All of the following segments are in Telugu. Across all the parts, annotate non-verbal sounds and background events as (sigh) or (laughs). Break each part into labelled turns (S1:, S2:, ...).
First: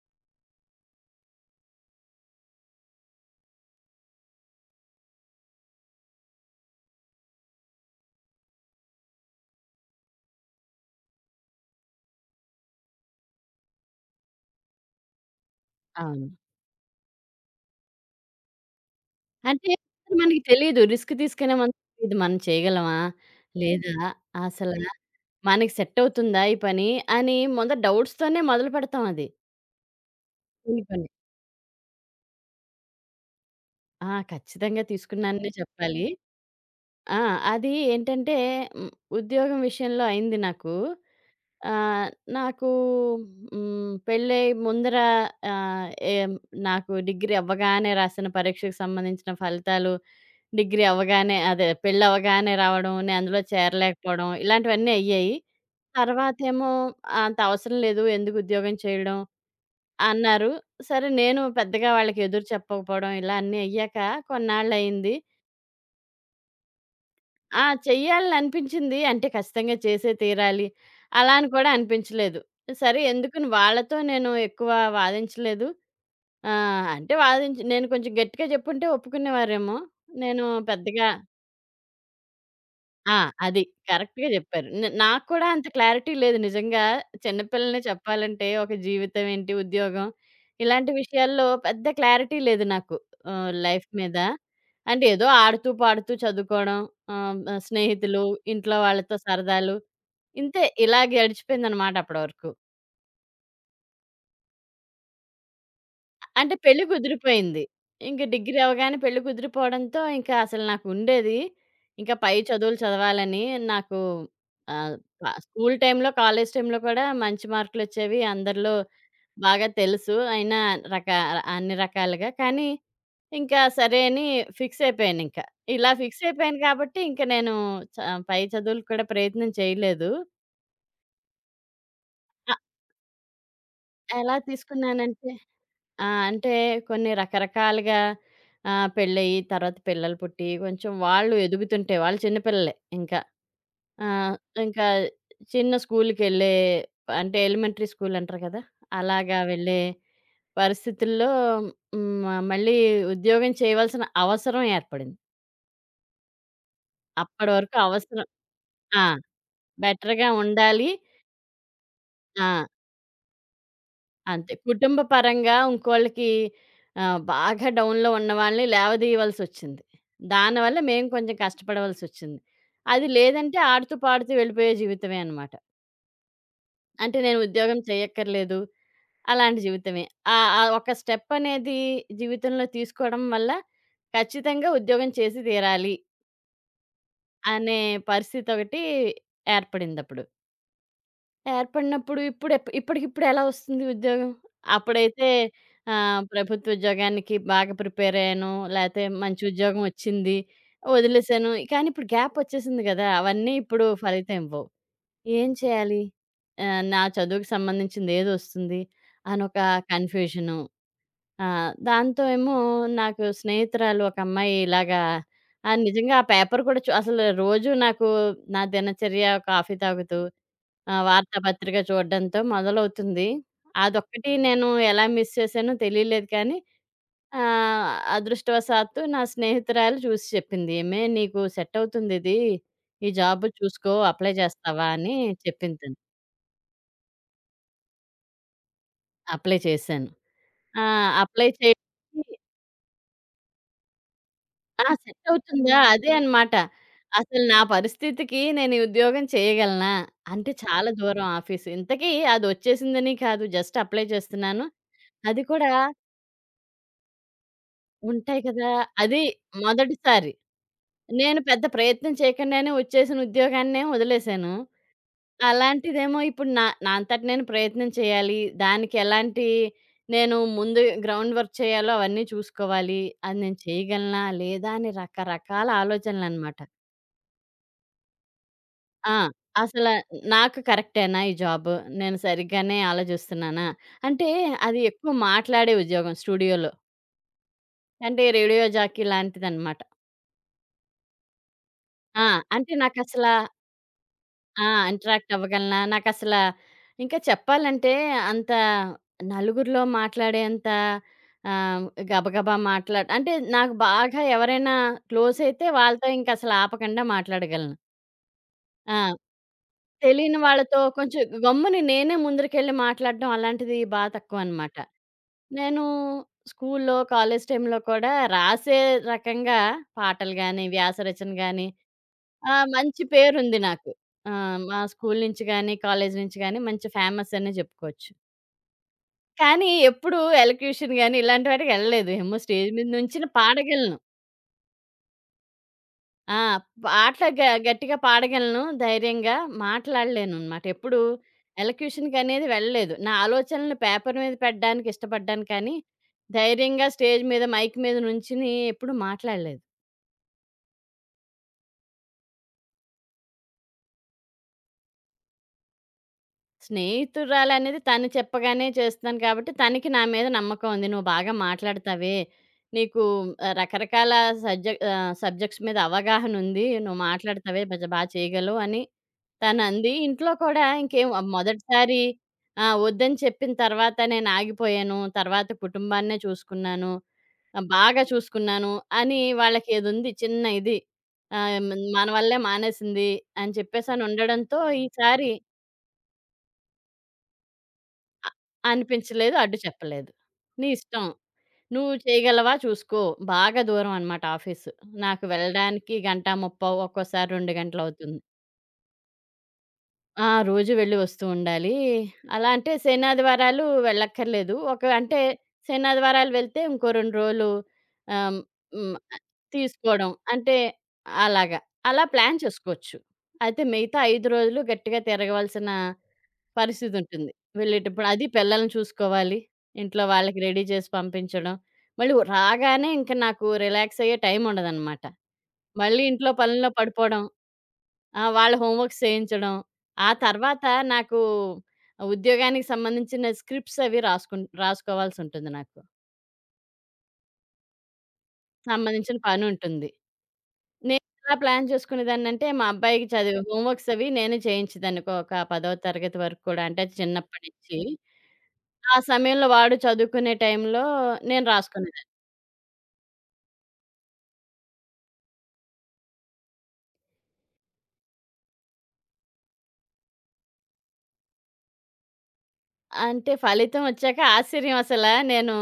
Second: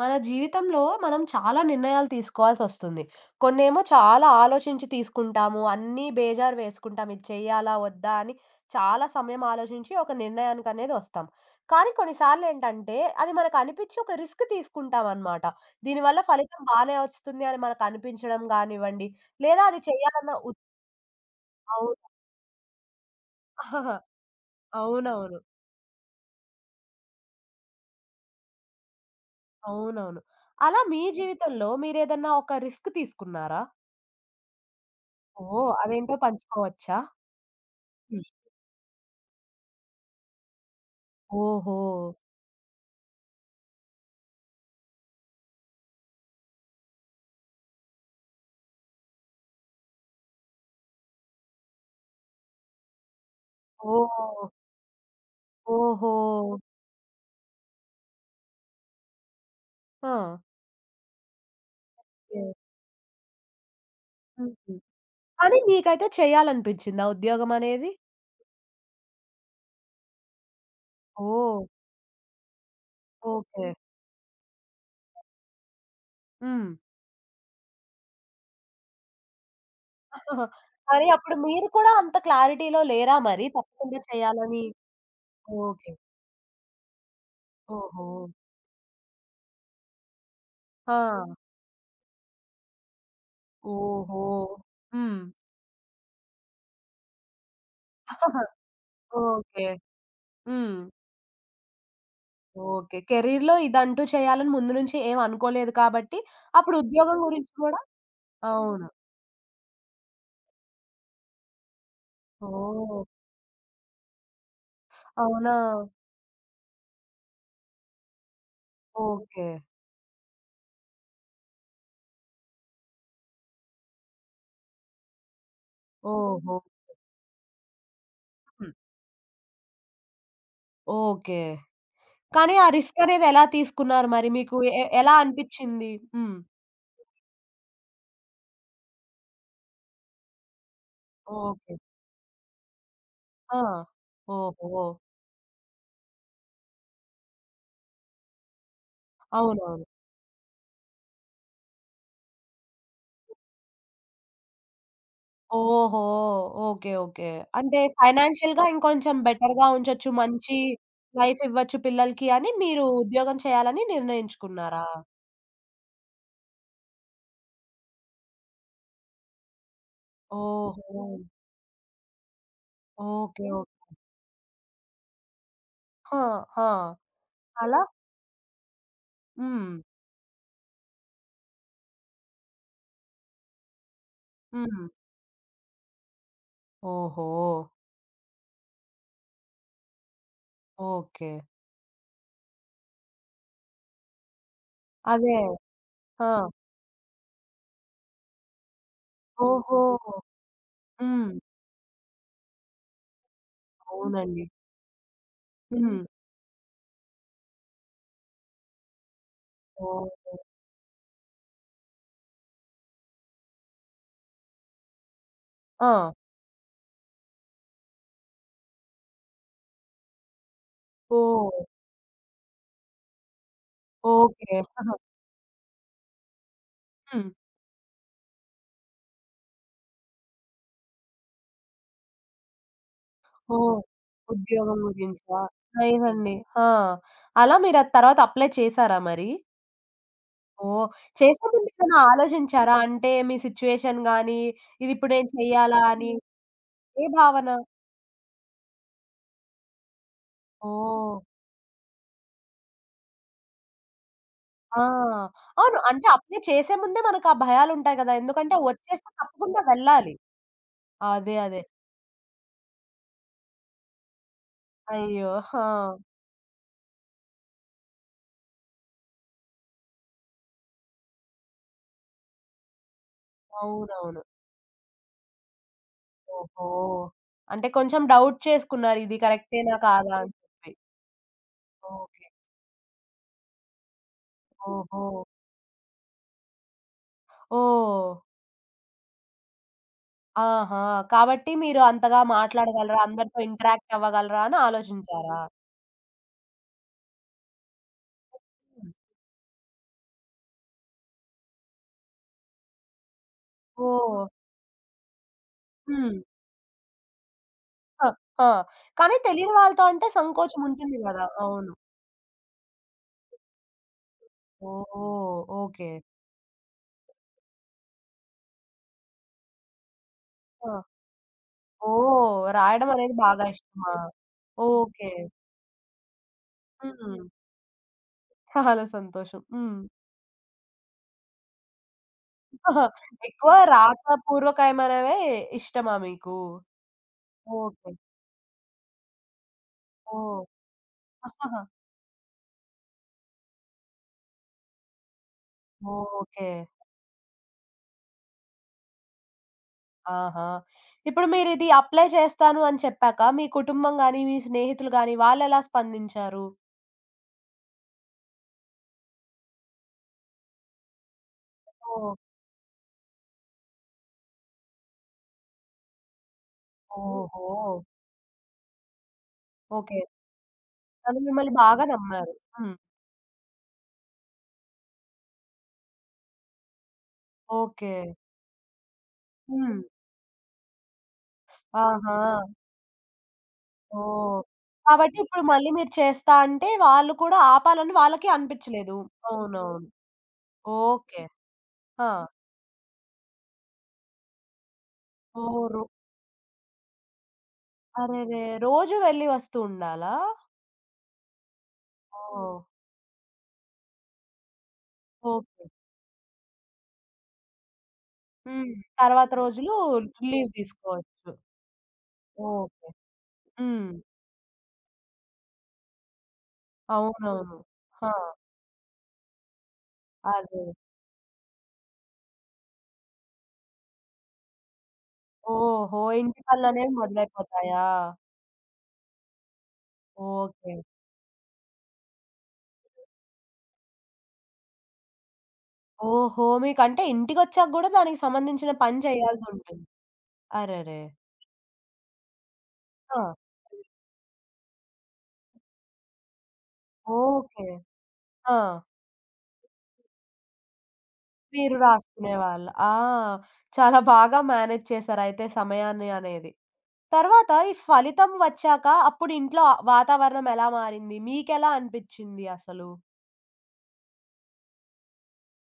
S1: మన జీవితంలో మనం చాలా నిర్ణయాలు తీసుకోవాల్సొస్తుంది. కొన్నేమో చాలా ఆలోచించి తీసుకుంటాము. అన్నీ బేజారు వేసుకుంటాం. ఇది చేయాలా? వద్దా? అని చాలా సమయం ఆలోచించి ఒక నిర్ణయానికనేది ఒస్తాం. కానీ కొన్నిసార్లేంటంటే అది మనకనిపిచ్చి ఒక రిస్క్ తీసుకుంటామనమాట. దీనివల్ల
S2: అవును.
S1: ఫలితం బానే ఒస్తుంది అని మనకనిపించడం గానివ్వండి, లేదా
S2: అంటే
S1: అది చేయాలన్న
S2: మనకి తెలీదు. రిస్క్ తీసుకునే మనకు
S1: అవును.
S2: తెలీదు. మనం చేయగలమా?
S1: (laughs) ఆహాహా.
S2: లేదా? అసల
S1: అవునవును.
S2: మనకి సెట్ అవుతుందా ఈ పని? అని ముందు డౌట్స్‌తోనే మొదలు పెడతాం అది.
S1: అవునవును. అలా
S2: కూలి
S1: మీ
S2: పని.
S1: జీవితంలో మీరేదన్నా ఒక రిస్క్ తీసుకున్నారా?
S2: ఆ! ఖచ్చితంగా తీసుకున్నాననే
S1: ఓహ్!
S2: చెప్పాలి.
S1: అదేంటో పంచుకోవచ్చా?
S2: ఆ! అది ఏంటంటే హ్మ్, ఉద్యోగం విషయంలో అయింది నాకు.
S1: ఓహో!
S2: ఆహ్, నాకు పెళ్ళై ముందర ఆహ్, ఏం నాకు డిగ్రీ అవ్వగానే రాసిన పరీక్షకు సంబంధించిన ఫలితాలు, డిగ్రీ అవ్వగానే అదే పెళ్ళవ్వగానే రావడం, నేను అందులో చేరలేకపోవడం
S1: ఓహ్!
S2: ఇలాంటివన్నీ అయ్యాయి.
S1: ఓహో!
S2: తర్వాతేమో అంత అవసరం లేదు ఎందుకు ఉద్యోగం చేయడం
S1: ఆ!
S2: అన్నారు. సరే నేను పెద్దగా వాళ్ళకి
S1: ఓకే.
S2: ఎదురు చెప్పకపోవడం ఇలా అన్నీ అయ్యాక
S1: హుహు.
S2: కొన్నాళ్ళయింది.
S1: కానీ నీకైతే చేయాలనిపించిందా
S2: ఆ!
S1: ఉద్యోగమనేది?
S2: చెయ్యాలననిపించింది. అంటే ఖచ్చితంగా చేసే తీరాలి. అలా అని
S1: ఓహ్!
S2: కూడా అనిపించలేదు. సరే ఎందుకని
S1: ఓకే.
S2: వాళ్ళతో నేను ఎక్కువ వాదించలేదు.
S1: హ్మ్.
S2: అంటే వాదించి నేను కొంచెం గట్టిగా చెప్పుంటే ఒప్పుకునేవారేమో. నేను
S1: మరి
S2: పెద్దగా
S1: అప్పుడు మీరు కూడా అంత క్లారిటీలో లేరా
S2: ఆ!
S1: మరి?
S2: అది.
S1: తప్పకుండా
S2: కరెక్ట్‌గా
S1: చేయాలని.
S2: జెప్పారు. నాకు కూడా అంత
S1: ఓకే.
S2: క్లారిటీ లేదు నిజంగా. చిన్న పిల్లనే
S1: ఓహో!
S2: చెప్పాలంటే ఒక జీవితం ఏంటి, ఉద్యోగం ఇలాంటి
S1: ఆ!
S2: విషయాల్లో పెద్ద క్లారిటీ లేదు నాకు. లైఫ్ మీద.
S1: ఓహో!
S2: అంటే
S1: హ్మ్.
S2: ఏదో ఆడుతూ, పాడుతూ చదువుకోవడం, ఆహ్, స్నేహితులు, ఇంట్లో వాళ్ళతో
S1: ఓకే.
S2: సరదాలు ఇంతే
S1: హ్మ్.
S2: ఇలా గడిచిపోయిందనమాట అప్పటి వరకు.
S1: ఓకే. కెరీర్‌లో ఇదంటూ చేయాలని ముందు నుంచి ఏం అనుకోలేదు కాబట్టి,
S2: అంటే
S1: అప్పుడు
S2: పెళ్లి
S1: ఉద్యోగం గురించి
S2: కుదిరిపోయింది.
S1: కూడా
S2: ఇంక డిగ్రీ
S1: అవును.
S2: అవ్వగానే పెళ్లి కుదిరిపోవడంతో, ఇంకా అసలు నాకుండేది, ఇంకా పై చదువులు
S1: ఓహ్!
S2: చదవాలని నాకు ఆహ్, ప
S1: అవునా?
S2: స్కూల్ టైమ్‌లో, కాలేజ్ టైమ్‌లో కూడా మంచి మార్కులొచ్చేవి. అందరిలో
S1: ఓకే.
S2: బాగా తెలుసు. అయినా రక అన్ని రకాలుగా. కానీ, ఇంకా సరే అని ఫిక్స్ అయిపోయానింక. ఇలా ఫిక్స్
S1: ఓహో!
S2: అయిపోయాను కాబట్టి, ఇంక నేను చ పై
S1: హ్మ్.
S2: చదువులకు కూడా ప్రయత్నం చేయలేదు.
S1: ఓకే. కానీ
S2: ఆహ్,
S1: ఆ రిస్క్ అనేది ఎలా తీసుకున్నారు మరి?
S2: ఎలా
S1: మీకు ఎలా
S2: తీసుకున్నానంటే
S1: అనిపిచ్చింది?
S2: ఆ!
S1: హ్మ్.
S2: అంటే కొన్ని రకరకాలుగా పెళ్ళయ్యి, తర్వాత పిల్లలు పుట్టి, కొంచెం వాళ్ళు
S1: ఓకే.
S2: ఎదుగుతుంటే వాళ్ళు చిన్న పిల్లలే ఇంకా.
S1: ఆ!
S2: ఆహ్,
S1: ఓహో!
S2: ఇంకా చిన్న స్కూలుకెళ్ళే అంటే ఎలిమెంటరీ స్కూల్ అంటారు కదా! అలాగా వెళ్ళే
S1: అవునవును.
S2: పరిస్థితుల్లో మళ్ళీ ఉద్యోగం చేయవలసిన అవసరం ఏర్పడింది.
S1: ఓహో! ఓకే. ఓకే.
S2: అప్పటి వరకు
S1: అంటే
S2: అవసరం
S1: ఫైనాన్షియల్‌గా
S2: ఆ!
S1: ఇంకొంచెం బెటర్‌గా ఉంచొచ్చు.
S2: బెటర్‌గా
S1: మంచి
S2: ఉండాలి.
S1: లైఫ్ ఇవ్వచ్చు పిల్లలకి
S2: ఆ!
S1: అని మీరు ఉద్యోగం చేయాలని
S2: అంతే.
S1: నిర్ణయించుకున్నారా?
S2: కుటుంబ పరంగా ఇంకోళ్ళకి బాగా డౌన్‌లో ఉన్నవాళ్ళని లేవదీయవలసొచ్చింది. దానివల్ల
S1: ఓహో!
S2: మేము కొంచెం కష్టపడవలసొచ్చింది. అది
S1: ఓకే.
S2: లేదంటే
S1: ఓకే.
S2: ఆడుతూ, పాడుతూ వెళ్ళిపోయే జీవితమే అనమాట.
S1: ఆ! ఆ!
S2: అంటే నేను ఉద్యోగం
S1: అలా
S2: చేయక్కర్లేదు. అలాంటి
S1: హ్మ్.
S2: జీవితమే. ఆ ఒక స్టెప్ అనేది జీవితంలో తీసుకోవడం వల్ల ఖచ్చితంగా
S1: హ్మ్.
S2: ఉద్యోగం చేసి తీరాలి
S1: ఓహో!
S2: అనే పరిస్థితొకటి ఏర్పడిందప్పుడు.
S1: ఓకే.
S2: ఏర్పడినప్పుడు ఇప్పుడు ఇప్పటికిప్పుడు ఎలా వస్తుంది ఉద్యోగం? అప్పుడైతే
S1: అదే. ఆ!
S2: ప్రభుత్వ ఉద్యోగానికి బాగా ప్రిపేర్ అయ్యాను. లేతే మంచి
S1: ఓహో!
S2: ఉద్యోగం వచ్చింది.
S1: హ్మ్.
S2: వదిలేసాను. కానీ ఇప్పుడు గ్యాప్ వచ్చేసింది గదా! అవన్నీ ఇప్పుడు ఫలితం
S1: అవునండి.
S2: ఇవ్వవు. ఏం
S1: హ్మ్.
S2: చేయాలి? నా చదువుకి సంబంధించింది ఏదొస్తుంది అనొక
S1: ఓహ్!
S2: కన్‌ఫ్యూజను. దాంతో ఏమో నాకు స్నేహితురాలు ఒక అమ్మాయి ఇలాగా ఆ!
S1: ఆ!
S2: నిజంగా ఆ పేపర్ కూడా అసలు రోజు నాకు నా దినచర్య కాఫీ తాగుతూ ఆ!
S1: ఓహ్!
S2: వార్తాపత్రిక చూడడంతో మొదలవుతుంది. అదొక్కటి
S1: ఓకే.
S2: నేను ఎలా మిస్ చేశానో తెలియలేదు కానీ
S1: హ్మ్.
S2: అదృష్టవశాత్తు నా స్నేహితురాలు చూసి చెప్పింది. "ఏమే నీకు సెట్ అవుతుందిది. ఈ జాబ్
S1: ఓహ్!
S2: చూసుకో అప్లై
S1: ఉద్యోగం
S2: చేస్తావా?" అని
S1: గురించా?
S2: చెప్పింది తను.
S1: లేదండి. ఆ! అలా మీరది తర్వాత అప్లై చేసారా మరి?
S2: అప్లై చేశాను. ఆ!
S1: ఓహ్! చేసే
S2: అప్లై
S1: ముందేదైనా
S2: చేయడానికి
S1: ఆలోచించారా? అంటే మీ సిట్యుయేషన్ గాని,
S2: ఆ!
S1: ఇదిప్పుడు
S2: సెట్
S1: నేను
S2: అవుతుందా?
S1: చెయ్యాలా అని
S2: అదే అనమాట.
S1: ఏ
S2: అసలు
S1: భావన?
S2: నా పరిస్థితికి నేను ఈ ఉద్యోగం చేయగలనా? అంటే చాలా
S1: ఓహ్!
S2: దూరం ఆఫీసు. ఇంతకీ అదొచ్చేసిందని కాదు జస్ట్ అప్లై చేస్తున్నాను.
S1: ఆ!
S2: అది కూడా
S1: అవును. అంటే అప్లై చేసే ముందే మనకా భయాలుంటాయి గదా!
S2: ఉంటాయి
S1: ఎందుకంటే
S2: కదా!
S1: వచ్చేస్తే
S2: అది
S1: తప్పకుండా వెళ్ళాలి.
S2: మొదటిసారి.
S1: అదే.
S2: నేను
S1: అదే.
S2: పెద్ద ప్రయత్నం చేయకుండానే వచ్చేసిన ఉద్యోగాన్నే వదిలేసాను.
S1: అయ్యో! ఆ!
S2: అలాంటిదేమో ఇప్పుడు నా నా అంతట నేను ప్రయత్నం చేయాలి. దానికి ఎలాంటి నేను ముందు గ్రౌండ్ వర్క్ చేయాలో అవన్నీ చూసుకోవాలి. అది నేను
S1: అవునవును.
S2: చేయగలనా? లేదా? అని రకరకాల ఆలోచనలనమాట.
S1: ఓహో! అంటే కొంచెం డౌట్ చేసుకున్నారు.
S2: ఆ!
S1: ఇది కరెక్టేనా
S2: అసల
S1: కాదా అని
S2: నాకు
S1: చెప్పి.
S2: కరెక్టేనా ఈ జాబు? నేను
S1: ఓకే.
S2: సరిగ్గానే ఆలోచిస్తున్నానా? అంటే అది
S1: ఓహో!
S2: ఎక్కువ మాట్లాడే ఉద్యోగం స్టూడియోలో.
S1: ఓహ్!
S2: అంటే రేడియో జాకీ లాంటిదనమాట.
S1: ఆహా! కాబట్టి మీరు అంతగా
S2: ఆ! అంటే
S1: మాట్లాడగలరా?
S2: నాకసల
S1: అందరితో ఇంటరాక్ట్ అవ్వగలరా అని
S2: ఆ! ఇంటరాక్ట్
S1: ఆలోచించారా?
S2: అవ్వగలనా? నాకసల ఇంకా చెప్పాలంటే అంత నలుగురిలో మాట్లాడేంత ఆహ్, గబగబా మాట్లా అంటే నాకు
S1: ఓహ్!
S2: బాగా ఎవరైనా క్లోజ్ అయితే వాళ్ళతో
S1: హ్మ్.
S2: ఇంకసలు ఆపకుండా మాట్లాడగలను.
S1: ఆ! ఆ!
S2: ఆ!
S1: కానీ తెలియని వాళ్ళతో అంటే
S2: తెలియని
S1: సంకోచం
S2: వాళ్ళతో
S1: ఉంటుంది
S2: కొంచెం
S1: గదా! అవును.
S2: గమ్మున నేనే ముందరికెళ్ళి మాట్లాడడం అలాంటిది తక్కువనమాట.
S1: ఓహ్!
S2: నేను
S1: ఓకే.
S2: స్కూల్లో, కాలేజ్ టైమ్‌లో కూడా రాసే రకంగా పాటలు గాని,
S1: ఆ!
S2: వ్యాస రచన గాని
S1: ఓహ్!
S2: ఆ!
S1: రాయడం
S2: మంచి
S1: అనేది బాగా
S2: పేరుంది నాకు.
S1: ఇష్టమా?
S2: మా
S1: ఓకే.
S2: స్కూల్ నుంచి గానీ, కాలేజీ నుంచి గానీ మంచి
S1: హ్మ్.
S2: ఫేమస్ అనే జెప్పుకోవచ్చు.
S1: చాలా సంతోషం.
S2: కానీ
S1: హ్మ్.
S2: ఎప్పుడు ఎలక్యూషన్ గానీ ఇలాంటి వాటికెళ్ళలేదు. ఏమో స్టేజ్
S1: ఆహా!
S2: మీద నుంచుని
S1: ఎక్కువ
S2: పాడగలను.
S1: రాతపూర్వకమైనవే ఇష్టమా మీకు?
S2: ఆ! పాటలు గ
S1: ఓకే.
S2: గట్టిగా పాడగలను ధైర్యంగా.
S1: ఓహ్!
S2: మాట్లాడలేననమాట. ఎప్పుడు
S1: ఆహాహా!
S2: ఎలక్యూషన్‌కనేది వెళ్ళలేదు. నా ఆలోచనలు పేపర్ మీద పెట్టడానికి ఇష్టపడ్డాను కానీ,
S1: ఓకే.
S2: ధైర్యంగా స్టేజ్ మీద మైక్ మీద నుంచుని ఎప్పుడు మాట్లాడలేదు.
S1: ఆహా! ఇప్పుడు మీరిది అప్లై చేస్తాను అని చెప్పాక, మీ కుటుంబం గాని, మీ స్నేహితులు గాని వాళ్ళెలా స్పందించారు?
S2: స్నేహితురాలనేది తను చెప్పగానే చేస్తున్నాను కాబట్టి, తనకి నా మీద నమ్మకం ఉంది. నువ్వు బాగా
S1: ఓహ్!
S2: మాట్లాడతావే, నీకు రకరకాల సబ్జెక్ట్స్ మీద అవగాహన ఉంది. నువ్వు
S1: ఓహో!
S2: మాట్లాడతావే బజ బా చేయగలవు అని తనంది.
S1: ఓకే.
S2: ఇంట్లో కూడా ఇంకేం
S1: తను
S2: ఆ,
S1: మిమ్మల్ని బాగా
S2: మొదటిసారి
S1: నమ్మారు.
S2: ఆ!
S1: హ్మ్.
S2: వద్దని చెప్పిన తర్వాత నేను ఆగిపోయాను. తర్వాత కుటుంబాన్నే చూసుకున్నాను.
S1: ఓకే.
S2: బాగా చూసుకున్నాను అని వాళ్ళకి
S1: హ్మ్.
S2: ఇది ఉంది. చిన్న ఇది. ఆహ్, మన
S1: ఆహా!
S2: వల్లే మానేసింది అని చెప్పేసని
S1: ఓహ్!
S2: ఉండడంతో
S1: కాబట్టి
S2: ఈసారి
S1: ఇప్పుడు మళ్ళీ మీరు చేస్తా అంటే, వాళ్ళు కూడా ఆపాలని వాళ్ళకి
S2: అ
S1: అనిపించలేదు.
S2: అనిపించలేదు. అడ్డు
S1: అవునవును.
S2: చెప్పలేదు. నీ ఇష్టం.
S1: ఓకే.
S2: నువ్వు
S1: ఆ!
S2: చేయగలవా చూసుకో. బాగా దూరం అనమాట ఆఫీసు. నాకు
S1: ఓహ్!
S2: వెళ్ళడానికి గంట, ముప్పావు ఒక్కోసారి 2 గంటలవుతుంది.
S1: అరెరే! రోజు వెళ్లి వస్తూ ఉండాలా?
S2: ఆ! రోజు వెళ్ళి వస్తూ ఉండాలి. అలా
S1: ఓహ్!
S2: అంటే శనాదివారాలు వెళ్ళక్కర్లేదు. ఒక అంటే
S1: ఓకే.
S2: శనాదివారాలు వెళ్తే ఇంకో 2 రోజులు ఆహ్,
S1: హ్మ్.
S2: హ్మ్.
S1: తర్వాత రోజులు
S2: తీసుకోవడం.
S1: లీవ్
S2: అంటే
S1: తీసుకోవచ్చు.
S2: అలాగా. అలా ప్లాన్
S1: ఓకే.
S2: చేసుకోవచ్చు. అయితే
S1: హ్మ్.
S2: మిగతా 5 రోజులు గట్టిగా తిరగవలసిన పరిస్థితుంటుంది.
S1: అవునవును. ఆ!
S2: వెళ్ళేటప్పుడు అది పిల్లల్ని చూసుకోవాలి. ఇంట్లో వాళ్ళకి
S1: అదే.
S2: రెడీ చేసి పంపించడం. మళ్ళీ రాగానే ఇంక నాకు రిలాక్స్ అయ్యే టైం ఉండదనమాట.
S1: ఓహో!
S2: మళ్ళీ ఇంట్లో
S1: ఇంటి
S2: పనుల్లో
S1: పనులనేవి
S2: పడిపోవడం.
S1: మొదలైపోతాయా?
S2: ఆ! వాళ్ళ హోంవర్క్స్ చేయించడం. ఆ తర్వాత
S1: ఓకే.
S2: నాకు ఉద్యోగానికి సంబంధించిన స్క్రిప్ట్స్ అవి రాసుకోవాల్సుంటుంది నాకు.
S1: ఓహో! మీకంటే ఇంటికొచ్చాక గూడా దానికి సంబంధించిన పని
S2: సంబంధించిన
S1: చేయాల్సుంటుంది.
S2: పనుంటుంది.
S1: అరెరే!
S2: నేను ఎలా ప్లాన్ చేసుకునేదాన్నంటే మా అబ్బాయికి
S1: ఆ!
S2: చదివే హోంవర్క్స్ అవి నేనే చేయించేదాన్ని. ఒక 10వ తరగతి వరకు కూడా అంటే చిన్నప్పటి
S1: ఓకే.
S2: నుంచి.
S1: ఆ!
S2: ఆ సమయంలో వాడు చదువుకునే టైంలో నేను
S1: మీరు
S2: రాసుకునేదాన్ని.
S1: రాసుకునేవాళ్ళు. ఆ! చాలా బాగా మేనేజ్ చేశారయితే సమయాన్ని అనేది. తర్వాత ఈ ఫలితం వచ్చాక అప్పుడు ఇంట్లో ఆ వాతావరణం ఎలా మారింది? మీకెలా అనిపిచ్చింది అసలు?
S2: అంటే ఫలితం వచ్చాక ఆశ్చర్యం అసలా. నేను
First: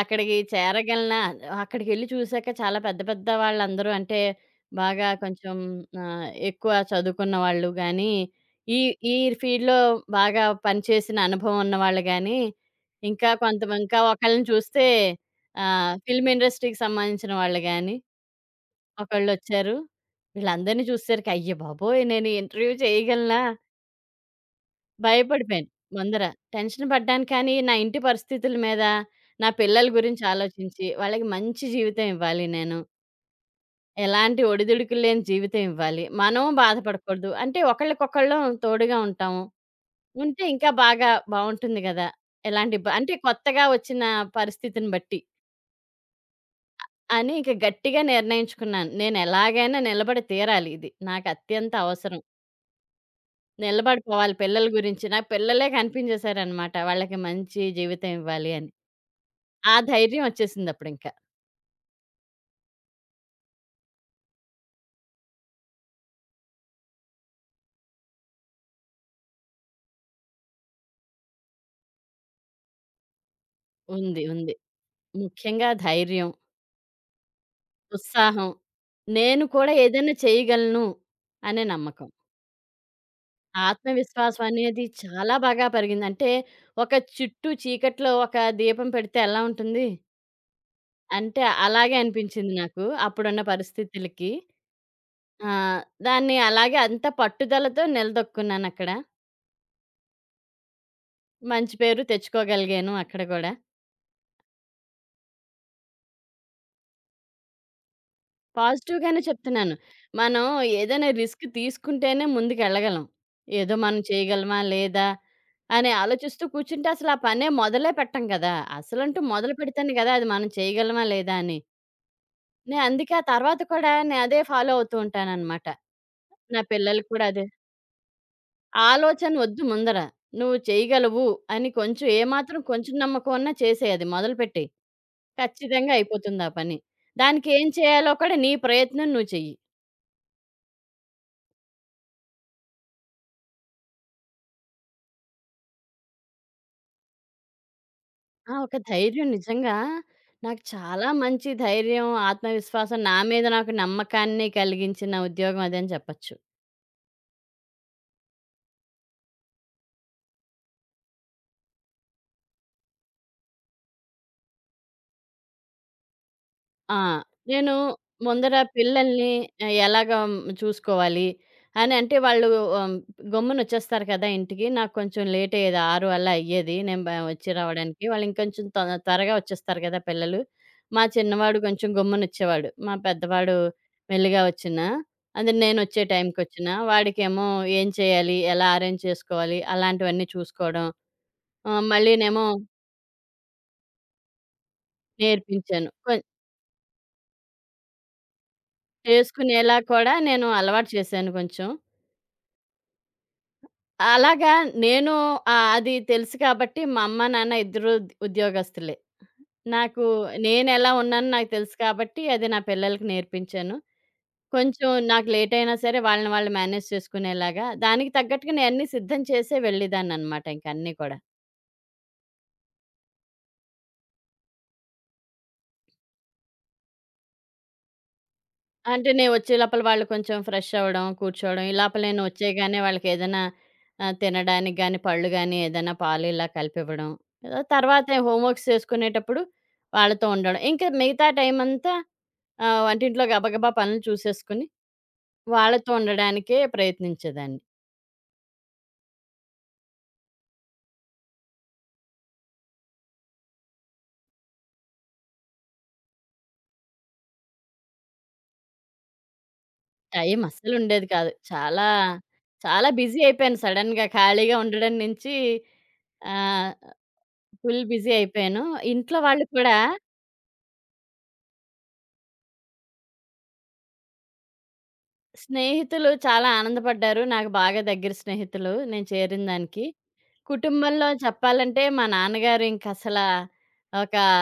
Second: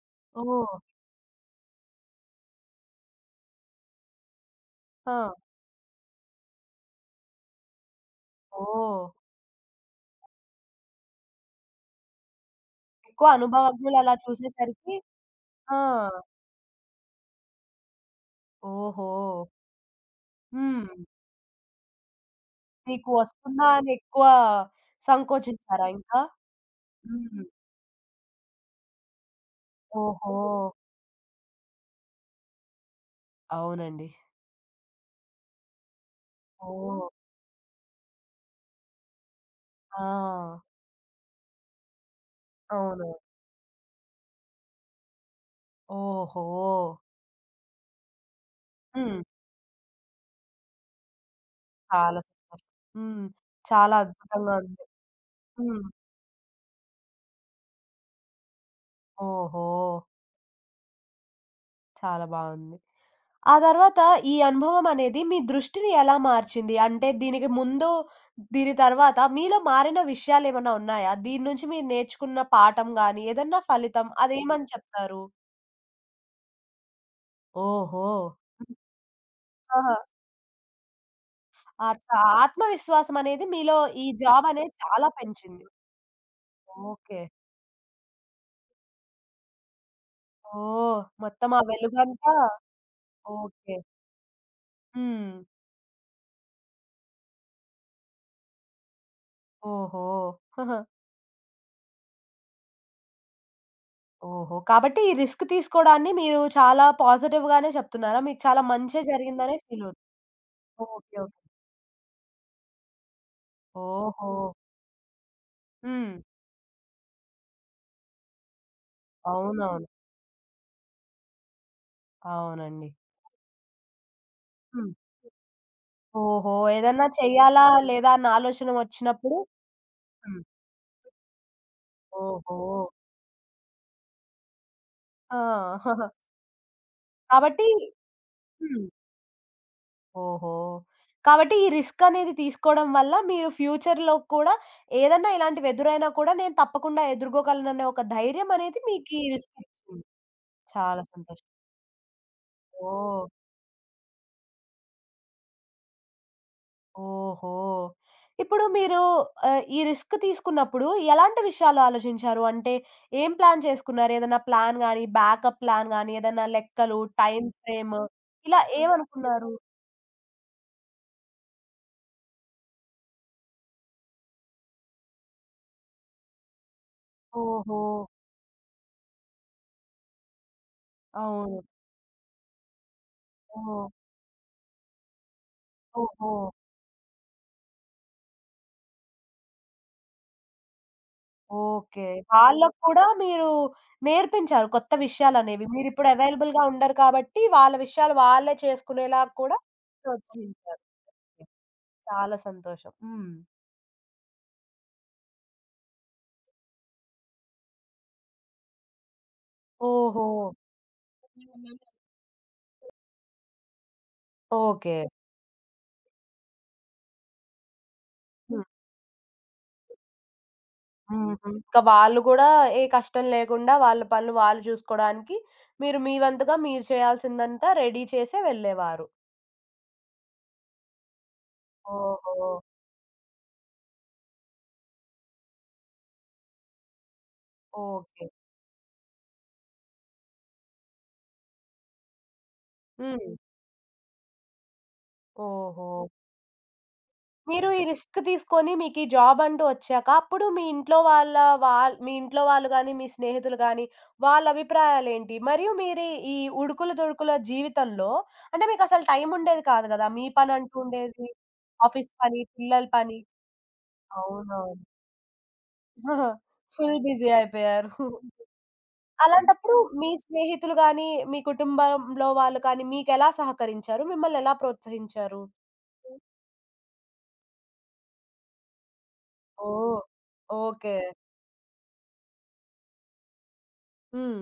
S2: అక్కడికి
S1: ఓహ్!
S2: చేరగలనా? అక్కడికెళ్లి చూసాక చాలా పెద్ద పెద్ద వాళ్ళందరూ అంటే బాగా
S1: ఆ!
S2: కొంచెం ఎక్కువ చదువుకున్న వాళ్ళు గానీ, ఈ
S1: ఓహ్!
S2: ఈ ఫీల్డ్‌లో బాగా పనిచేసిన అనుభవం ఉన్న వాళ్ళు గానీ,
S1: ఎక్కువ
S2: ఇంకా కొంతమంది
S1: అనుభవజ్ఞులు
S2: ఇంకా
S1: అలా
S2: ఒకళ్ళని చూస్తే
S1: చూసేసరికి ఆ!
S2: ఫిల్మ్ ఇండస్ట్రీకి సంబంధించిన వాళ్ళు గానీ,
S1: ఓహో!
S2: ఒకళ్ళొచ్చారు. వీళ్ళందరిని
S1: హ్మ్.
S2: చూసేసరికి అయ్య బాబోయ్! నేను ఈ ఇంటర్వ్యూ
S1: మీకు
S2: చేయగలనా?
S1: వస్తుందా అని ఎక్కువ
S2: భయపడిపోయాను
S1: సంకోచించారా ఇంకా?
S2: ముందర. టెన్షన్ పడ్డాను
S1: హ్మ్.
S2: కానీ, నా ఇంటి పరిస్థితుల మీద, నా పిల్లల గురించి
S1: ఓహో!
S2: ఆలోచించి, వాళ్ళకి మంచి జీవితం ఇవ్వాలి నేను.
S1: అవునండి.
S2: ఎలాంటి ఒడిదుడుకులు లేని జీవితం ఇవ్వాలి. మనం
S1: ఓహ్!
S2: బాధపడకూడదు. అంటే ఒకళ్ళకొకళ్ళం తోడుగా ఉంటాము.
S1: ఆ!
S2: ఉంటే ఇంకా బాగా బావుంటుంది గదా! ఎలాంటి ఇబ్బ
S1: అవును.
S2: అంటే కొత్తగా వచ్చిన పరిస్థితిని బట్టి
S1: ఓహో!
S2: అని ఇంక గట్టిగా నిర్ణయించుకున్నాను. నేను
S1: హ్మ్.
S2: ఎలాగైనా నిలబడి తీరాలి ఇది. నాకు అత్యంత
S1: చాలా
S2: అవసరం.
S1: సంతోషం. హ్మ్. చాలా
S2: నిలబడిపోవాలి
S1: అద్భుతంగా
S2: పిల్లల
S1: ఉంది.
S2: గురించి. నాకు పిల్లలే
S1: హ్మ్.
S2: కనిపించేశారనమాట. వాళ్ళకి మంచి జీవితం ఇవ్వాలి అని.
S1: ఓహో!
S2: ఆ ధైర్యం ఒచ్చేసిందప్పుడింక.
S1: చాలా బావుంది. ఆ తర్వాత ఈ అనుభవం అనేది మీ దృష్టిని ఎలా మార్చింది? అంటే దీనికి ముందు, దీని తర్వాత మీలో మారిన విషయాలేమన్నా ఉన్నాయా? దీని నుంచి మీరు నేర్చుకున్న పాఠం గాని, ఏదన్నా ఫలితం
S2: ఉంది. ఉంది.
S1: అదేమని చెప్తారు?
S2: ముఖ్యంగా ధైర్యం,
S1: ఓహో!
S2: ఉత్సాహం, నేను కూడా
S1: ఆహా!
S2: ఏదైనా చేయగలను అనే
S1: ఆ!
S2: నమ్మకం.
S1: ఆత్మవిశ్వాసం అనేది మీలో ఈ
S2: ఆత్మవిశ్వాసం
S1: జాబ్ అనేది
S2: అనేది
S1: చాలా
S2: చాలా
S1: పెంచింది.
S2: బాగా పెరిగింది. అంటే ఒక
S1: ఓకే.
S2: చుట్టూ చీకట్లో ఒక దీపం పెడితే ఎలా ఉంటుంది?
S1: ఓహ్!
S2: అంటే
S1: మొత్తం ఆ
S2: అలాగే
S1: వెలుగంతా
S2: అనిపించింది నాకు అప్పుడున్న
S1: ఓకే.
S2: పరిస్థితులకి.
S1: హ్మ్.
S2: ఆ! దాన్ని అలాగే అంత పట్టుదలతో నిలదొక్కున్నానక్కడ.
S1: ఓహో! (laughs)
S2: మంచి పేరు తెచ్చుకోగలిగాను అక్కడ గూడా.
S1: ఓహో! కాబట్టి ఈ రిస్క్ తీసుకోడాన్ని మీరు చాలా పాజిటివ్‌గానే చెప్తున్నారా? మీకు చాలా మంచే
S2: పాజిటివ్‌గానే
S1: జరిగిందనే
S2: చెప్తున్నాను.
S1: ఫీల్ అవుతు
S2: మనం ఏదైనా
S1: ఓకే. ఓకే.
S2: రిస్క్ తీసుకుంటేనే ముందుకెళ్ళగలం. ఏదో మనం
S1: ఓహో!
S2: చేయగలమా? లేదా? అని
S1: హ్మ్.
S2: ఆలోచిస్తూ కూర్చుంటే అసలు ఆ పనే మొదలే పెట్టం కదా! అసలంటూ మొదలు
S1: అవునవును.
S2: పెడితేనే కదా! అది మనం చేయగలమా? లేదా? అని. నేను
S1: అవునండి.
S2: అందుకే ఆ తర్వాత కూడా నేను అదే ఫాలో
S1: హ్మ్.
S2: అవుతూ ఉంటాననమాట.
S1: ఓహో!
S2: నా
S1: ఏదన్నా
S2: పిల్లలకి కూడా అదే.
S1: చెయ్యాలా? లేదా? అన్న ఆలోచన
S2: ఆలోచన
S1: వచ్చినప్పుడు
S2: వద్దు ముందర.
S1: హ్మ్.
S2: నువ్వు చేయగలవు అని కొంచెం
S1: ఓహో!
S2: ఏమాత్రం కొంచెం నమ్మకం ఉన్నా చేసేయ్ అది మొదలుపెట్టేయి.
S1: ఆ!
S2: ఖచ్చితంగా
S1: (laughs)
S2: అయిపోతుంది ఆ పని.
S1: కాబట్టి
S2: దానికేం చేయాలో కూడా నీ
S1: హ్మ్.
S2: ప్రయత్నం నువ్వు చెయ్యి.
S1: ఓహో! కాబట్టి ఈ రిస్క్ అనేది తీసుకోవడం వల్ల మీరు ఫ్యూచర్‌లో కూడా ఏదన్నా ఇలాంటివి ఎదురైనా కూడా నేను తప్పకుండా ఎదుర్కోగలననే ఒక ధైర్యం
S2: ఆ! ఒక
S1: అనేది మీకు ఈ
S2: ధైర్యం
S1: రిస్క్
S2: నిజంగా
S1: ఇచ్చింది.
S2: నాకు
S1: చాలా
S2: చాలా
S1: సంతోషం.
S2: మంచి ధైర్యం, ఆత్మవిశ్వాసం, నా
S1: ఓహ్!
S2: మీద నాకు నమ్మకాన్ని కలిగించిన ఉద్యోగం అదని చెప్పొచ్చు.
S1: ఓహో! ఇప్పుడు మీరు ఈ రిస్క్ తీసుకున్నప్పుడు ఎలాంటి విషయాలు ఆలోచించారు? అంటే ఏం ప్లాన్ చేసుకున్నారు? ఏదైనా ప్లాన్ గాని, బ్యాకప్ ప్లాన్ గాని, ఏదైనా
S2: ఆ!
S1: లెక్కలు, టైమ్
S2: నేను
S1: ఫ్రేమ్
S2: ముందర
S1: ఇలా
S2: పిల్లల్ని
S1: ఏమనుకున్నారు?
S2: ఎలాగా చూసుకోవాలి అని అంటే వాళ్ళు ఆహ్, గమ్మునొచ్చేస్తారు కదా! ఇంటికి. నాకు కొంచెం లేట్ అయ్యేది 6 అలా అయ్యేది. నేను వచ్చి
S1: ఓహో!
S2: రావడానికి. వాళ్ళు ఇంకొంచెం త్వరగా వచ్చేస్తారు కదా! పిల్లలు. మా చిన్నవాడు
S1: అవును.
S2: కొంచెం గమ్మునొచ్చేవాడు. మా పెద్దవాడు
S1: ఓహ్!
S2: మెల్లిగా వచ్చినా, అదే నేనొచ్చే
S1: ఓహో!
S2: టైంకొచ్చినా, వాడికేమో ఏం చేయాలి? ఎలా అరేంజ్ చేసుకోవాలి? అలాంటివన్నీ చూసుకోవడం.
S1: ఓకే.
S2: మళ్ళీనేమో
S1: వాళ్ళకి కూడా మీరు నేర్పించారు కొత్త విషయాలనేవి.
S2: నేర్పించాను.
S1: మీరిప్పుడు అవైలబుల్‌గా ఉండరు కాబట్టి వాళ్ళ విషయాలు వాళ్ళే చేసుకునేలా కూడా
S2: చేసుకునేలా కూడా నేను
S1: ప్రోత్సహించారు.
S2: అలవాటు చేశాను కొంచెం.
S1: చాలా సంతోషం. హ్మ్.
S2: అలాగా నేను అది తెలుసు కాబట్టి మా అమ్మ, నాన్న ఇద్దరు ఉద్యోగస్తులే. నాకు
S1: ఓహో!
S2: నేనెలా ఉన్నానో నాకు తెలుసు కాబట్టి అది నా పిల్లలకి నేర్పించాను. కొంచెం
S1: ఓకే.
S2: నాకు లేట్ అయినా సరే వాళ్ళని వాళ్ళు మేనేజ్ చేసుకునేలాగా, దానికి తగ్గట్టుగా
S1: హ్మ్.
S2: నేను అన్నీ సిద్ధం చేసే వెళ్ళేదాన్ననమాట ఇంక అన్నీ కూడా.
S1: హుహు. ఇంక వాళ్ళు గూడా ఏ కష్టం లేకుండా వాళ్ళ పనులు వాళ్ళు చూసుకోడానికి, మీరు మీ వంతుగా మీరు చేయాల్సిందంతా రెడీ చేసే వెళ్ళేవారు.
S2: అంటే నేను వచ్చే లోపల వాళ్ళు కొంచెం ఫ్రెష్ అవ్వడం, కూర్చోవడం, ఈ లోపల నేను
S1: ఓహో!
S2: వచ్చేయగానే వాళ్ళకేదైనా తినడానికి గాని, పళ్ళు గాని, ఏదైనా పాలు ఇలా కలిపివ్వడం. ఏదో తర్వాత
S1: ఓకే.
S2: హోమ్ వర్క్స్ చేసుకునేటప్పుడు వాళ్ళతో ఉండడం. ఇంకా మిగతా టైమంతా ఆ! వంటింట్లో
S1: హ్మ్.
S2: గబగబా పనులు చూసేసుకొని,
S1: ఓహో!
S2: వాళ్ళతో ఉండడానికే ప్రయత్నించేదాన్ని.
S1: మీరు ఈ రిస్క్ తీసుకొని మీకీ జాబ్ అంటూ వచ్చాక, అప్పుడు మీ ఇంట్లో వాళ్ళ మీ ఇంట్లో వాళ్ళు గాని, మీ స్నేహితులు గాని, వాళ్ళ అభిప్రాయాలేంటి? మరియు మీరు ఈ ఉడుకుల దొడుకుల జీవితంలో అంటే మీకసలు టైముండేది కాదు గదా! మీ
S2: టైం
S1: పనంటూ
S2: అస్సలుండేది
S1: ఉండేది.
S2: కాదు. చాలా,
S1: ఆఫీస్ పని, పిల్లల
S2: చాలా
S1: పని.
S2: బిజీ అయిపోయాను సడెన్‌గా ఖాళీగా
S1: అవునవును.
S2: ఉండడం నుంచి
S1: ఆహా!
S2: ఆహ్,
S1: ఫుల్ బిజీ
S2: ఫుల్
S1: అయిపోయారు.
S2: బిజీ అయిపోయాను. ఇంట్లో వాళ్ళు కూడా
S1: అలాంటప్పుడు మీ స్నేహితులు గాని, మీ కుటుంబంలో వాళ్ళు కానీ మీకెలా సహకరించారు? మిమ్మల్ని ఎలా ప్రోత్సహించారు?
S2: స్నేహితులు చాలా ఆనందపడ్డారు. నాకు బాగా దగ్గర స్నేహితులు నేను చేరిన దానికి.
S1: ఓహ్! ఓకే.
S2: కుటుంబంలో చెప్పాలంటే మా నాన్నగారు ఇంకసల ఒక
S1: హ్మ్.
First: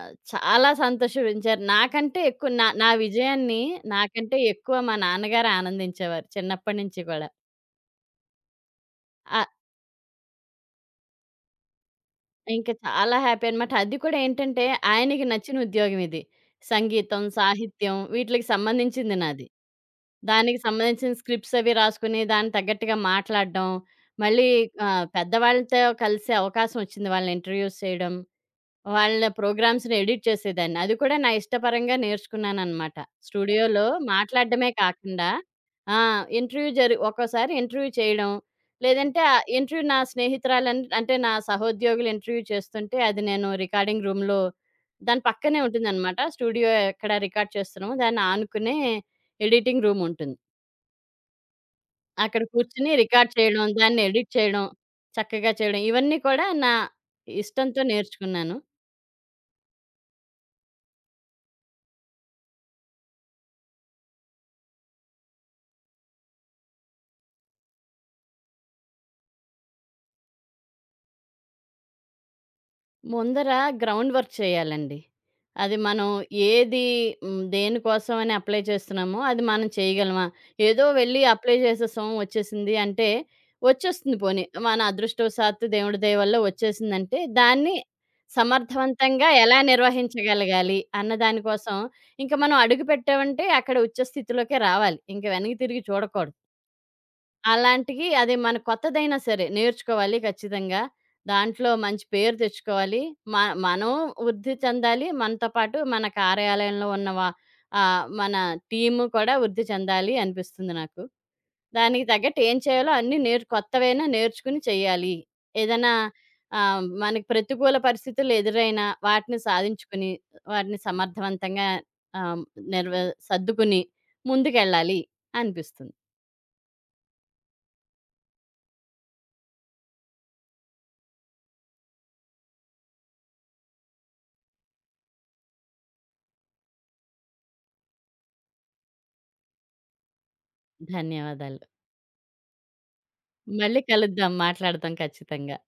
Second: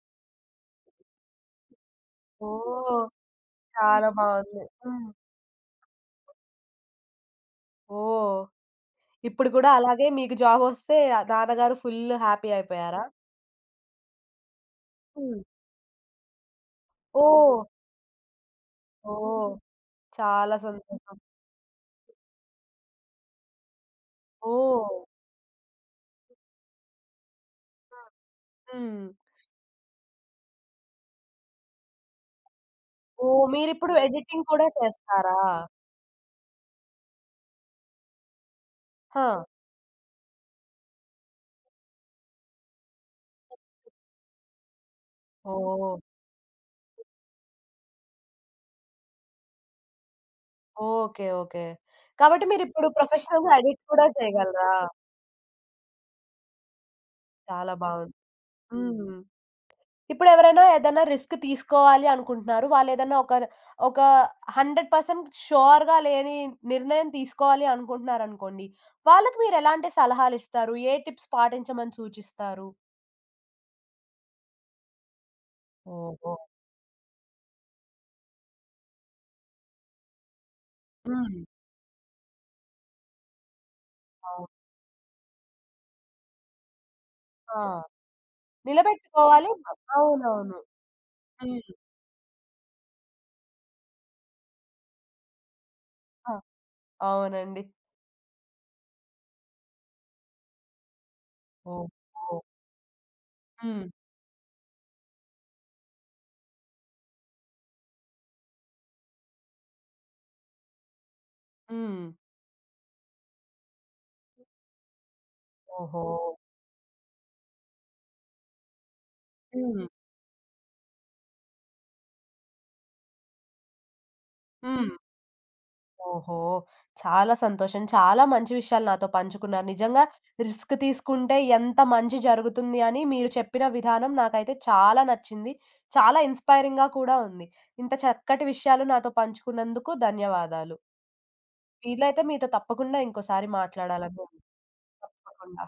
S2: చాలా సంతోషించారు. నాకంటే ఎక్కువ నా నా
S1: ఓహ్!
S2: విజయాన్ని
S1: చాలా
S2: నాకంటే
S1: బావుంది.
S2: ఎక్కువ మా
S1: హ్మ్.
S2: నాన్నగారు ఆనందించేవారు చిన్నప్పటి నుంచి కూడా.
S1: ఓహ్! ఇప్పుడు
S2: ఆహ్,
S1: కూడా అలాగే మీకు జాబొస్తే నాన్నగారు ఫుల్ హ్యాపీ
S2: ఇంక
S1: అయిపోయారా?
S2: చాలా హ్యాపీ అనమాట. అది కూడా ఏంటంటే ఆయనకి
S1: హ్మ్.
S2: నచ్చిన ఉద్యోగం ఇది. సంగీతం,
S1: ఓహ్!
S2: సాహిత్యం వీటిలకి సంబంధించింది నాది.
S1: ఓహ్! చాలా
S2: దానికి సంబంధించిన
S1: సంతోషం.
S2: స్క్రిప్ట్స్ అవి రాసుకుని దానికి తగ్గట్టుగా మాట్లాడడం, మళ్ళీ
S1: ఓహ్!
S2: పెద్దవాళ్ళతో కలిసే అవకాశం వచ్చింది వాళ్ళని ఇంటర్‌వ్యూస్ చేయడం.
S1: హ్మ్.
S2: వాళ్ళ ప్రోగ్రామ్స్‌ని ఎడిట్ చేసేదాన్ని. అది కూడా నా ఇష్టపరంగా నేర్చుకున్నాననమాట.
S1: ఓహ్!
S2: స్టూడియోలో
S1: మీరిప్పుడు ఎడిటింగ్ కూడా
S2: మాట్లాడడమే కాకుండా
S1: చేస్తారా?
S2: ఆ! ఇంటర్వ్యూ జరి ఒక్కోసారి ఇంటర్వ్యూ చేయడం, లేదంటే
S1: ఆ!
S2: ఇంటర్వ్యూ నా స్నేహితురాలన్ అంటే నా సహోద్యోగులు ఇంటర్వ్యూ చేస్తుంటే అది నేను రికార్డింగ్ రూమ్‌లో దాని పక్కనే
S1: ఓహ్!
S2: ఉంటుందనమాట. స్టూడియో ఎక్కడ రికార్డ్ చేస్తున్నామో దాన్ని ఆనుకునే ఎడిటింగ్ రూమ్ ఉంటుంది.
S1: ఓకే. ఓకే.
S2: అక్కడ
S1: కాబట్టి మీరిప్పుడు
S2: కూర్చొని రికార్డ్
S1: ప్రొఫెషనల్‌గా
S2: చేయడం,
S1: ఎడిట్
S2: దాన్ని
S1: కూడా
S2: ఎడిట్ చేయడం,
S1: చేయగలరా?
S2: చక్కగా చేయడం ఇవన్నీ కూడా నా
S1: చాలా
S2: ఇష్టంతో
S1: బావుంది.
S2: నేర్చుకున్నాను.
S1: హ్మ్. ఇప్పుడెవరైనా ఏదైనా రిస్క్ తీసుకోవాలి అనుకుంటున్నారు. వాళ్ళేదన్నా ఒక ఒక 100% ష్యూర్‌గా లేని నిర్ణయం తీసుకోవాలి అనుకుంటున్నారనుకోండి. వాళ్ళకి మీరెలాంటి సలహాలిస్తారు? ఏ టిప్స్ పాటించమని సూచిస్తారు?
S2: ముందర గ్రౌండ్ వర్క్ చేయాలండి. అది మనం
S1: ఓహో!
S2: ఏది దేనికోసమని అప్లై చేస్తున్నామో అది మనం చేయగలమా? ఏదో వెళ్ళి
S1: హ్మ్.
S2: అప్లై చేసేసాం వచ్చేసింది అంటే, వచ్చేస్తుంది పోనీ.
S1: అవును.
S2: మన అదృష్టవశాత్తు దేవుడి దయ వల్ల వచ్చేసిందంటే,
S1: ఆ!
S2: దాన్ని సమర్థవంతంగా
S1: నిలబెట్టుకోవాలి.
S2: ఎలా
S1: అవునవును.
S2: నిర్వహించగలగాలి అన్న దాని
S1: హ్మ్.
S2: కోసం, ఇంక మనం అడుగు పెట్టామంటే అక్కడ ఉచ్చ స్థితిలోకే రావాలి. ఇంక వెనక్కి తిరిగి
S1: ఆ!
S2: చూడకూడదు.
S1: అవునండి.
S2: అలాంటియి అది మన కొత్తదైనా సరే నేర్చుకోవాలి ఖచ్చితంగా. దాంట్లో మంచి పేరు
S1: ఓహో!
S2: తెచ్చుకోవాలి. మ
S1: హ్మ్.
S2: మనం వృద్ధి చెందాలి. మనతో పాటు మన కార్యాలయంలో ఉన్న మన టీము కూడా వృద్ధి చెందాలి అనిపిస్తుంది నాకు.
S1: హ్మ్.
S2: దానికి తగ్గట్టు ఏం చేయాలో అన్నీ కొత్తవైనా నేర్చుకుని చేయాలి. ఏదైనా
S1: ఓహో!
S2: మనకి ప్రతికూల పరిస్థితులు ఎదురైనా వాటిని
S1: హ్మ్.
S2: సాధించుకుని, వాటిని సమర్థవంతంగా ఆహ్, నిర్వ సర్దుకుని
S1: హ్మ్.
S2: ముందుకెళ్ళాలి అనిపిస్తుంది.
S1: ఓహో! చాలా సంతోషం. చాలా మంచి విషయాలు నాతో పంచుకున్నారు. నిజంగా రిస్క్ తీసుకుంటే ఎంత మంచి జరుగుతుంది అని మీరు చెప్పిన విధానం నాకైతే చాలా నచ్చింది. చాలా ఇన్‌స్పైరింగ్‌గా కూడా ఉంది. ఇంత చక్కటి విషయాలు నాతో పంచుకున్నందుకు ధన్యవాదాలు.
S2: ధన్యవాదాలు.
S1: వీలైతే మీతో తప్పకుండా ఇంకోసారి
S2: మళ్ళీ
S1: మాట్లాడాలని
S2: కలుద్దాం.
S1: ఉంది.
S2: మాట్లాడదాం ఖచ్చితంగా.
S1: తప్పకుండా.